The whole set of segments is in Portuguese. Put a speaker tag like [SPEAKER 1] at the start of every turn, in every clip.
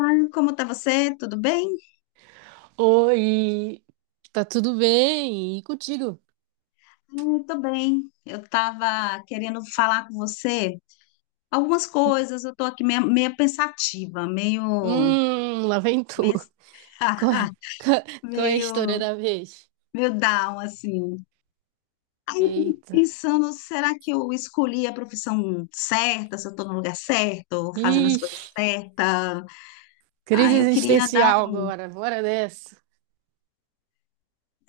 [SPEAKER 1] Ai, como tá você? Tudo bem?
[SPEAKER 2] Oi, tá tudo bem? E contigo?
[SPEAKER 1] Ai, tô bem. Eu estava querendo falar com você algumas coisas. Eu estou aqui meio pensativa,
[SPEAKER 2] Lá vem tu.
[SPEAKER 1] meio,
[SPEAKER 2] Qual é, qual é a história
[SPEAKER 1] meio,
[SPEAKER 2] da vez?
[SPEAKER 1] meio down, assim. Aí eu fico
[SPEAKER 2] Eita.
[SPEAKER 1] pensando, será que eu escolhi a profissão certa? Se eu estou no lugar certo, fazendo as coisas
[SPEAKER 2] Ixi,
[SPEAKER 1] certas?
[SPEAKER 2] crise
[SPEAKER 1] Aí eu queria dar
[SPEAKER 2] existencial
[SPEAKER 1] um.
[SPEAKER 2] agora, bora dessa.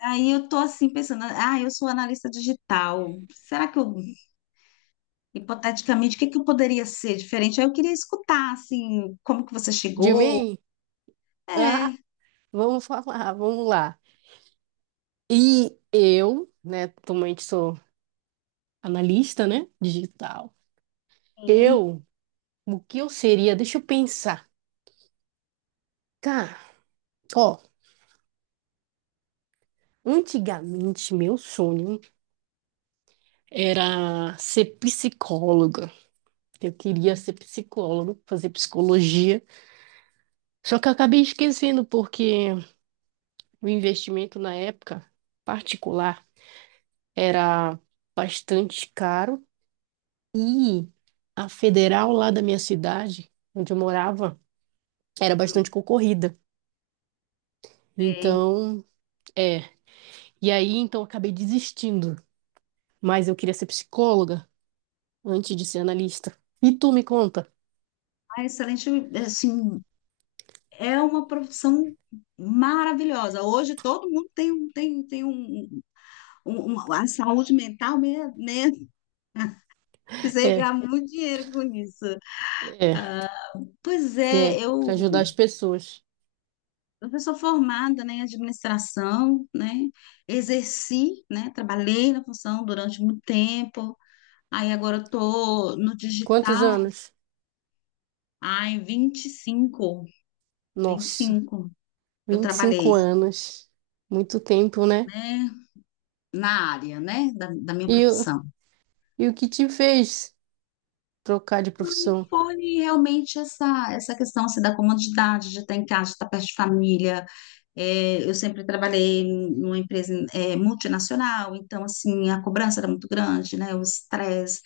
[SPEAKER 1] Aí eu estou assim pensando, ah, eu sou analista digital. Será que eu. Hipoteticamente, o que que eu poderia ser diferente? Aí eu queria escutar, assim, como que você
[SPEAKER 2] De
[SPEAKER 1] chegou.
[SPEAKER 2] mim? Ah,
[SPEAKER 1] É,
[SPEAKER 2] vamos falar, vamos lá. E eu, né, atualmente sou analista, né, digital.
[SPEAKER 1] sim,
[SPEAKER 2] Eu, o que eu seria? Deixa eu pensar. Cara, ó, antigamente meu sonho era ser psicólogo. Eu queria ser psicólogo, fazer psicologia. Só que eu acabei esquecendo, porque o investimento na época particular era bastante caro e a federal lá da minha cidade, onde eu morava, era bastante concorrida.
[SPEAKER 1] sei.
[SPEAKER 2] Então, é. E aí, então, eu acabei desistindo. Mas eu queria ser psicóloga antes de ser analista. E tu me conta?
[SPEAKER 1] Ah, excelente, assim, é uma profissão maravilhosa. Hoje todo mundo tem a saúde mental, né? Você
[SPEAKER 2] É,
[SPEAKER 1] ganha muito dinheiro com isso.
[SPEAKER 2] é,
[SPEAKER 1] Pois
[SPEAKER 2] é,
[SPEAKER 1] é,
[SPEAKER 2] para ajudar
[SPEAKER 1] eu,
[SPEAKER 2] as pessoas.
[SPEAKER 1] eu sou formada, né, em administração, né? Exerci, né? Trabalhei na função durante muito tempo. Aí agora eu tô no
[SPEAKER 2] Quantos
[SPEAKER 1] digital.
[SPEAKER 2] anos?
[SPEAKER 1] Ai, vinte e cinco, vinte e
[SPEAKER 2] Nossa.
[SPEAKER 1] cinco, eu
[SPEAKER 2] 25
[SPEAKER 1] trabalhei,
[SPEAKER 2] anos. Muito tempo, né?
[SPEAKER 1] né, na área, né, da minha
[SPEAKER 2] E, o-
[SPEAKER 1] profissão.
[SPEAKER 2] e o que te fez trocar de profissão?
[SPEAKER 1] Foi realmente essa, essa questão assim, da comodidade de estar em casa, de estar perto de família. É, eu sempre trabalhei numa empresa multinacional, então assim a cobrança era muito grande, né? O estresse,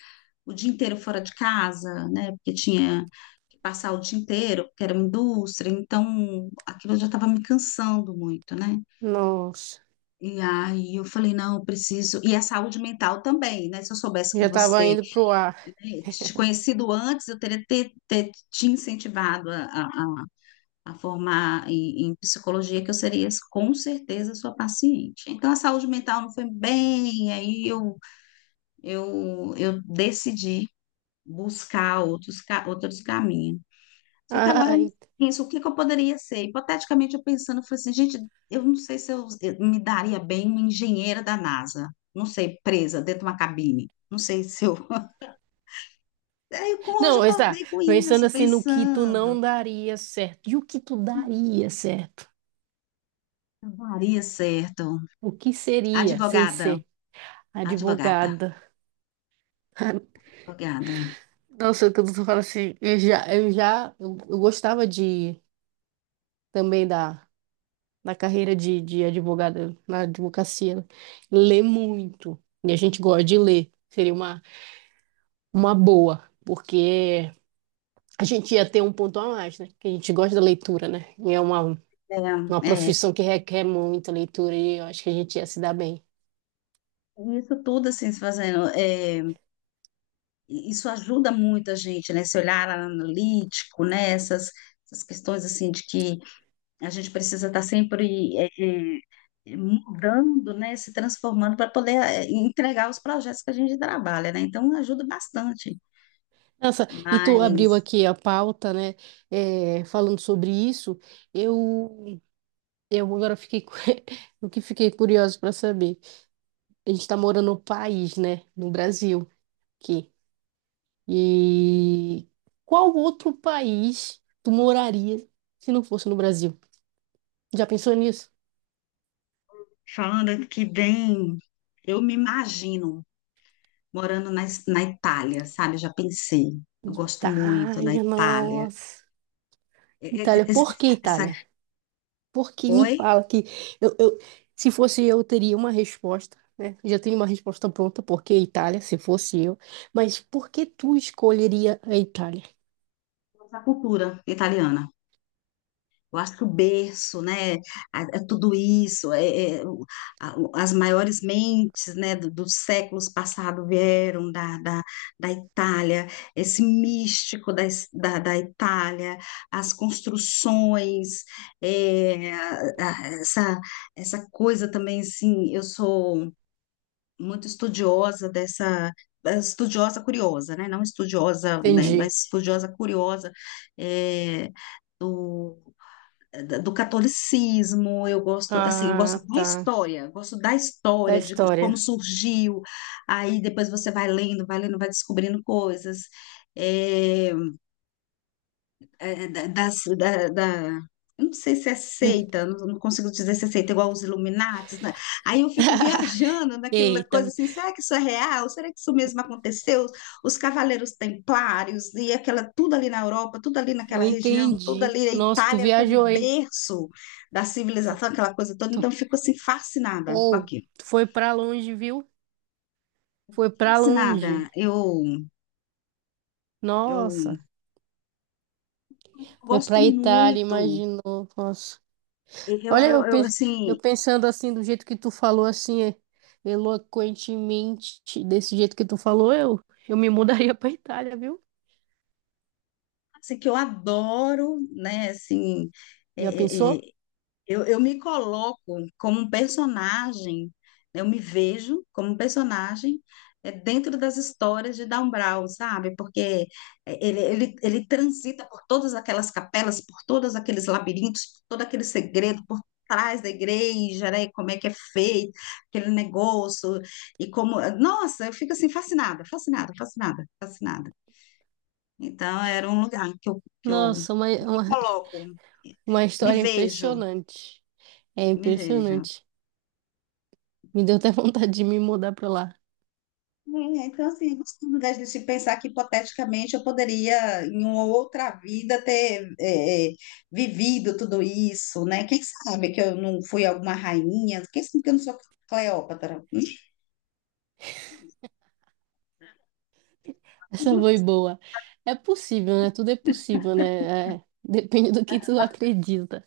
[SPEAKER 1] o dia inteiro fora de casa, né? Porque tinha que passar o dia inteiro, porque era uma indústria, então aquilo já estava me cansando muito, né?
[SPEAKER 2] Nossa,
[SPEAKER 1] E aí eu falei, não, eu preciso. E a saúde mental também, né? Se eu soubesse que
[SPEAKER 2] já tava
[SPEAKER 1] você,
[SPEAKER 2] indo pro ar.
[SPEAKER 1] né, te conhecido antes, eu teria ter, ter te incentivado a formar em psicologia, que eu seria com certeza sua paciente. Então, a saúde mental não foi bem, aí eu decidi buscar outros caminhos. Só que agora eu
[SPEAKER 2] Ai.
[SPEAKER 1] penso, o que que eu poderia ser? Hipoteticamente, eu pensando, eu falei assim, gente, eu não sei se eu me daria bem uma engenheira da NASA. Não sei, presa dentro de uma cabine. Não sei se eu. Hoje eu
[SPEAKER 2] Não, está.
[SPEAKER 1] acordei com
[SPEAKER 2] Pensando
[SPEAKER 1] isso,
[SPEAKER 2] assim no que tu não
[SPEAKER 1] pensando.
[SPEAKER 2] daria certo. E o que tu daria certo?
[SPEAKER 1] Não daria certo.
[SPEAKER 2] O que seria sem
[SPEAKER 1] Advogada,
[SPEAKER 2] ser
[SPEAKER 1] advogada,
[SPEAKER 2] advogada?
[SPEAKER 1] advogada.
[SPEAKER 2] Nossa, quando tu fala assim, eu gostava de também da carreira de advogada na advocacia, né? Ler muito. E a gente gosta de ler. Seria uma boa, porque a gente ia ter um ponto a mais, né? Que a gente gosta da leitura, né? E é
[SPEAKER 1] É,
[SPEAKER 2] uma
[SPEAKER 1] é,
[SPEAKER 2] profissão que requer muita leitura e eu acho que a gente ia se dar bem.
[SPEAKER 1] isso tudo assim se fazendo. É, isso ajuda muito a gente, né? Esse olhar analítico, né? Essas, essas questões assim de que a gente precisa estar sempre mudando, né? Se transformando para poder entregar os projetos que a gente trabalha, né? Então ajuda bastante.
[SPEAKER 2] Nossa, e tu abriu
[SPEAKER 1] Mas
[SPEAKER 2] aqui a pauta, né? É, falando sobre isso, eu, eu agora fiquei, o que fiquei curioso para saber. A gente está morando no país, né? No Brasil, aqui. E qual outro país tu moraria se não fosse no Brasil? Já pensou nisso?
[SPEAKER 1] falando aqui bem, eu me imagino morando na Itália, sabe? Já pensei. Eu gosto muito da
[SPEAKER 2] Itália,
[SPEAKER 1] Itália.
[SPEAKER 2] nossa.
[SPEAKER 1] E- e- e- Essa, essa-
[SPEAKER 2] Itália? Por que me
[SPEAKER 1] Oi?
[SPEAKER 2] fala que eu, eu- se fosse eu, teria uma resposta, né? Já tenho uma resposta pronta, por que Itália, se fosse eu. Mas por que tu escolheria a Itália?
[SPEAKER 1] Essa cultura italiana. Eu acho que o berço, né, é tudo isso, as maiores mentes, né, dos séculos passados vieram da Itália, esse místico da Itália, as construções, essa, essa coisa também, assim, eu sou muito estudiosa dessa, estudiosa curiosa, né, não estudiosa, né,
[SPEAKER 2] Entendi.
[SPEAKER 1] mas estudiosa curiosa, é, do catolicismo, eu gosto, assim, eu gosto
[SPEAKER 2] Ah,
[SPEAKER 1] da
[SPEAKER 2] tá.
[SPEAKER 1] história, eu gosto da
[SPEAKER 2] Da
[SPEAKER 1] história, de como
[SPEAKER 2] história.
[SPEAKER 1] surgiu, aí depois você vai lendo, vai lendo, vai descobrindo coisas. É, é, da, das- da, da- Eu não sei se é
[SPEAKER 2] En-
[SPEAKER 1] seita, não, não consigo dizer se é seita igual os Illuminatis, né? Aí eu fico viajando naquela
[SPEAKER 2] Eita,
[SPEAKER 1] coisa assim, será que isso é real? Será que isso mesmo aconteceu? Os Cavaleiros Templários e aquela tudo ali na Europa, tudo ali
[SPEAKER 2] eu
[SPEAKER 1] naquela região, tudo
[SPEAKER 2] entendi.
[SPEAKER 1] ali a
[SPEAKER 2] Nossa, tu
[SPEAKER 1] Itália como um
[SPEAKER 2] viajou, hein?
[SPEAKER 1] berço da
[SPEAKER 2] Fo-
[SPEAKER 1] civilização, aquela coisa toda.
[SPEAKER 2] Tu,
[SPEAKER 1] Então eu fico assim fascinada com
[SPEAKER 2] ou,
[SPEAKER 1] aquilo.
[SPEAKER 2] tu foi pra longe, viu? Foi pra longe.
[SPEAKER 1] Fascinada. Eu
[SPEAKER 2] Nossa,
[SPEAKER 1] eu
[SPEAKER 2] foi
[SPEAKER 1] gosto
[SPEAKER 2] pra Itália,
[SPEAKER 1] muito.
[SPEAKER 2] imaginou. Nossa.
[SPEAKER 1] Eu,
[SPEAKER 2] Olha,
[SPEAKER 1] eu, eu,
[SPEAKER 2] eu
[SPEAKER 1] assim,
[SPEAKER 2] pensando assim, do jeito que tu falou, assim, eloquentemente, desse jeito que tu falou, eu me mudaria pra Itália, viu?
[SPEAKER 1] assim, que eu adoro, né? Assim, é,
[SPEAKER 2] Já
[SPEAKER 1] é,
[SPEAKER 2] pensou?
[SPEAKER 1] é, eu me coloco como um personagem, né, eu me vejo como um personagem dentro das histórias de Dan Brown, sabe? Porque ele transita por todas aquelas capelas, por todos aqueles labirintos, por todo aquele segredo, por trás da igreja, né? E como é que é feito aquele negócio e como... Nossa, eu fico assim fascinada, fascinada, fascinada, fascinada. Então, era um lugar que que eu me
[SPEAKER 2] Nossa,
[SPEAKER 1] coloco,
[SPEAKER 2] uma
[SPEAKER 1] me
[SPEAKER 2] história
[SPEAKER 1] vejo,
[SPEAKER 2] impressionante. É
[SPEAKER 1] me vejo.
[SPEAKER 2] impressionante. Me deu até vontade de me mudar pra lá.
[SPEAKER 1] É, então, assim, eu gosto, ao invés de se pensar que hipoteticamente eu poderia, em uma outra vida, ter vivido tudo isso, né? Quem sabe que eu não fui alguma rainha? Quem sabe que eu não sou Cleópatra?
[SPEAKER 2] Essa foi boa. É possível, né? Tudo é possível, né? É, depende do que tu acredita.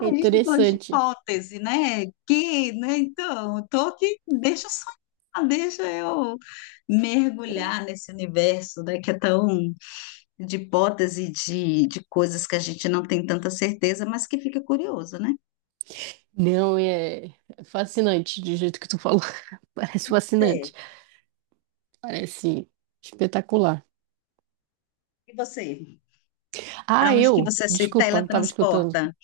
[SPEAKER 2] É
[SPEAKER 1] gente está falando de
[SPEAKER 2] interessante.
[SPEAKER 1] hipótese, né? Que, né? Então, eu tô aqui, deixa eu sonhar, deixa eu mergulhar nesse universo, né? Que é tão de hipótese de coisas que a gente não tem tanta certeza, mas que fica curioso, né?
[SPEAKER 2] Não, é fascinante, do jeito que tu falou. Parece fascinante.
[SPEAKER 1] Você,
[SPEAKER 2] Parece espetacular.
[SPEAKER 1] e você? Para
[SPEAKER 2] Ah,
[SPEAKER 1] onde que
[SPEAKER 2] eu,
[SPEAKER 1] você se
[SPEAKER 2] desculpa, não estava escutando.
[SPEAKER 1] teletransporta?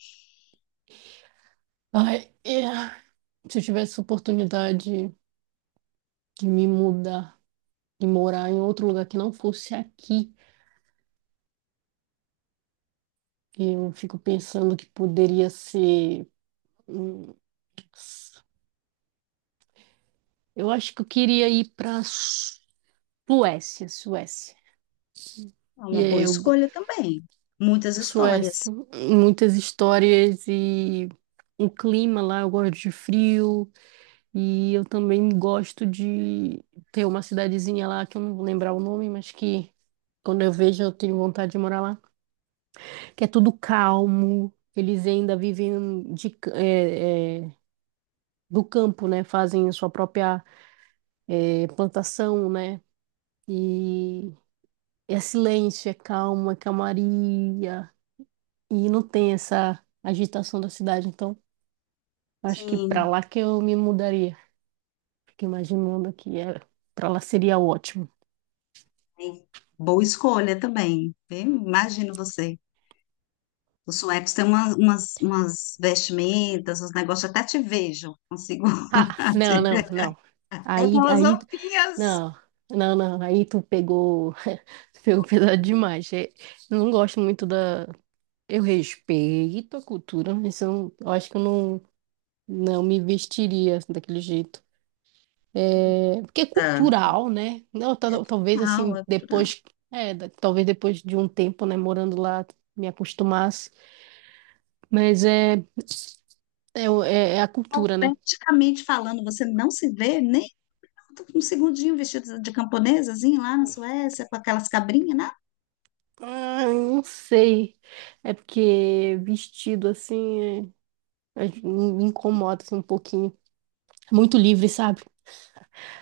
[SPEAKER 2] Ai, é. Se eu tivesse oportunidade de me mudar e morar em outro lugar que não fosse aqui, eu fico pensando que poderia ser. Hum, eu acho que eu queria ir para Suécia, Suécia.
[SPEAKER 1] É
[SPEAKER 2] E
[SPEAKER 1] uma
[SPEAKER 2] aí
[SPEAKER 1] boa
[SPEAKER 2] eu,
[SPEAKER 1] escolha também. Muitas
[SPEAKER 2] Suécia,
[SPEAKER 1] histórias.
[SPEAKER 2] muitas histórias e o clima lá, eu gosto de frio. E eu também gosto de ter uma cidadezinha lá que eu não vou lembrar o nome, mas que quando eu vejo eu tenho vontade de morar lá. Que é tudo calmo, eles ainda vivem de, ca- é, é, do campo, né? Fazem sua própria é, plantação, né? E é silêncio, é calma, é calmaria. E não tem essa agitação da cidade. Então, acho que para
[SPEAKER 1] Sim,
[SPEAKER 2] lá que eu me mudaria. Fico imaginando que é, para lá seria ótimo.
[SPEAKER 1] sim. Boa escolha também. Eu imagino você. Os suecos têm umas vestimentas, uns negócios, até te vejo, consigo
[SPEAKER 2] Ah, não,
[SPEAKER 1] te
[SPEAKER 2] não,
[SPEAKER 1] ver.
[SPEAKER 2] não.
[SPEAKER 1] Até
[SPEAKER 2] Aí,
[SPEAKER 1] umas
[SPEAKER 2] aí,
[SPEAKER 1] roupinhas.
[SPEAKER 2] não, não, não. Aí tu pegou, tu pegou pesado demais. É, eu não gosto muito da. Eu respeito a cultura, mas eu, eu acho que eu não, não me vestiria assim, daquele jeito. É, porque é
[SPEAKER 1] Tá.
[SPEAKER 2] cultural, né? Não,
[SPEAKER 1] É
[SPEAKER 2] talvez
[SPEAKER 1] cultural,
[SPEAKER 2] assim,
[SPEAKER 1] é cultural.
[SPEAKER 2] depois, talvez depois de um tempo, né, morando lá, me acostumasse. Mas é a cultura, né?
[SPEAKER 1] Esteticamente falando, você não se vê nem um segundinho vestido de camponesazinho lá na Suécia, com aquelas cabrinhas, né?
[SPEAKER 2] Ah, eu não sei. É porque vestido assim me incomoda assim, um pouquinho. Muito livre, sabe?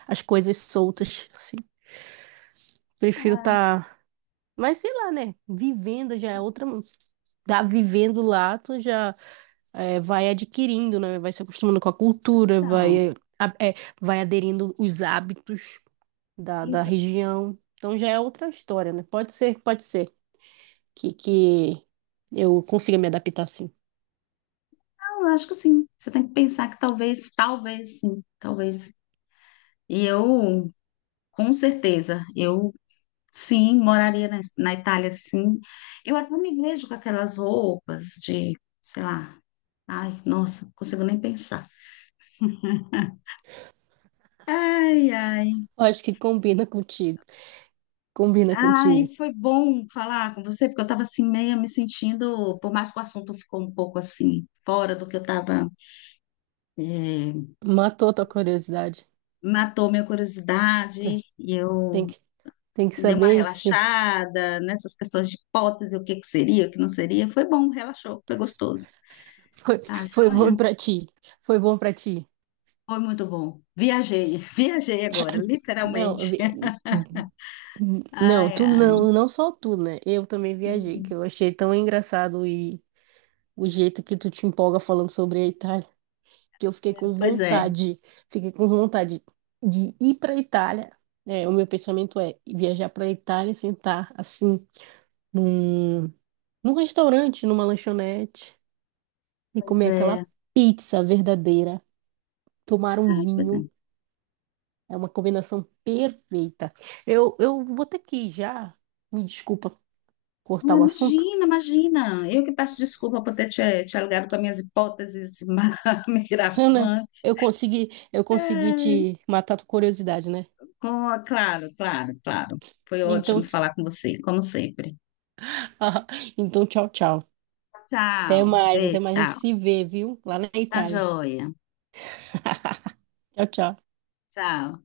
[SPEAKER 2] As coisas soltas, assim. Prefiro
[SPEAKER 1] Ah,
[SPEAKER 2] estar. Mas sei lá, né? Vivendo já é outra. Tá vivendo lá, tu já é, vai adquirindo, né? Vai se acostumando com a cultura, vai,
[SPEAKER 1] então,
[SPEAKER 2] a- é, vai aderindo os hábitos da
[SPEAKER 1] então,
[SPEAKER 2] região. Então já é outra história, né? Pode ser que eu consiga me adaptar assim.
[SPEAKER 1] eu acho que sim. Você tem que pensar que talvez, talvez sim, talvez. E eu, com certeza, eu. Sim, moraria na Itália, sim. Eu até me vejo com aquelas roupas de, sei lá. Ai, nossa, não consigo nem pensar. Ai, ai.
[SPEAKER 2] Eu acho que combina contigo. Combina
[SPEAKER 1] Ai,
[SPEAKER 2] contigo.
[SPEAKER 1] foi bom falar com você, porque eu estava assim, meio me sentindo, por mais que o assunto ficou um pouco assim, fora do que eu estava,
[SPEAKER 2] Matou tua curiosidade.
[SPEAKER 1] matou minha curiosidade,
[SPEAKER 2] Tá,
[SPEAKER 1] e
[SPEAKER 2] Tem
[SPEAKER 1] eu
[SPEAKER 2] que, tem que
[SPEAKER 1] assim, dei uma
[SPEAKER 2] saber se
[SPEAKER 1] relaxada nessas questões de hipótese, o que que seria, o que não seria. Foi bom, relaxou, foi gostoso.
[SPEAKER 2] foi,
[SPEAKER 1] Tá,
[SPEAKER 2] foi bom
[SPEAKER 1] joia?
[SPEAKER 2] pra ti. Foi bom pra ti.
[SPEAKER 1] Foi muito bom. Viajei, viajei agora,
[SPEAKER 2] Não, eu
[SPEAKER 1] literalmente.
[SPEAKER 2] vi- não,
[SPEAKER 1] Ai,
[SPEAKER 2] tu
[SPEAKER 1] ai.
[SPEAKER 2] não, não só tu, né? Eu também viajei, que
[SPEAKER 1] Uhum.
[SPEAKER 2] eu achei tão engraçado e o jeito que tu te empolga falando sobre a Itália, que eu
[SPEAKER 1] É, pois é,
[SPEAKER 2] fiquei com vontade de ir pra Itália. É, o meu pensamento é viajar pra Itália, sentar assim num num restaurante, numa lanchonete, e
[SPEAKER 1] pois
[SPEAKER 2] comer aquela
[SPEAKER 1] é.
[SPEAKER 2] pizza verdadeira, tomar um
[SPEAKER 1] Ai, pois é.
[SPEAKER 2] vinho. É uma combinação perfeita. Eu vou ter que ir já. Me desculpa
[SPEAKER 1] Ah,
[SPEAKER 2] cortar o assunto,
[SPEAKER 1] imagina, imagina. Eu que peço desculpa por ter te alugado com as minhas hipóteses
[SPEAKER 2] né?
[SPEAKER 1] mirabolantes.
[SPEAKER 2] Eu consegui
[SPEAKER 1] Ai,
[SPEAKER 2] te matar a tua curiosidade, né?
[SPEAKER 1] Claro, claro, claro. Foi
[SPEAKER 2] Então,
[SPEAKER 1] ótimo
[SPEAKER 2] t-
[SPEAKER 1] falar com você, como sempre.
[SPEAKER 2] então tchau, tchau.
[SPEAKER 1] Tchau, beijo,
[SPEAKER 2] Até mais a gente
[SPEAKER 1] tchau.
[SPEAKER 2] se vê, viu? Lá na
[SPEAKER 1] Tá
[SPEAKER 2] Itália.
[SPEAKER 1] joia.
[SPEAKER 2] Tchau, tchau.
[SPEAKER 1] Tchau.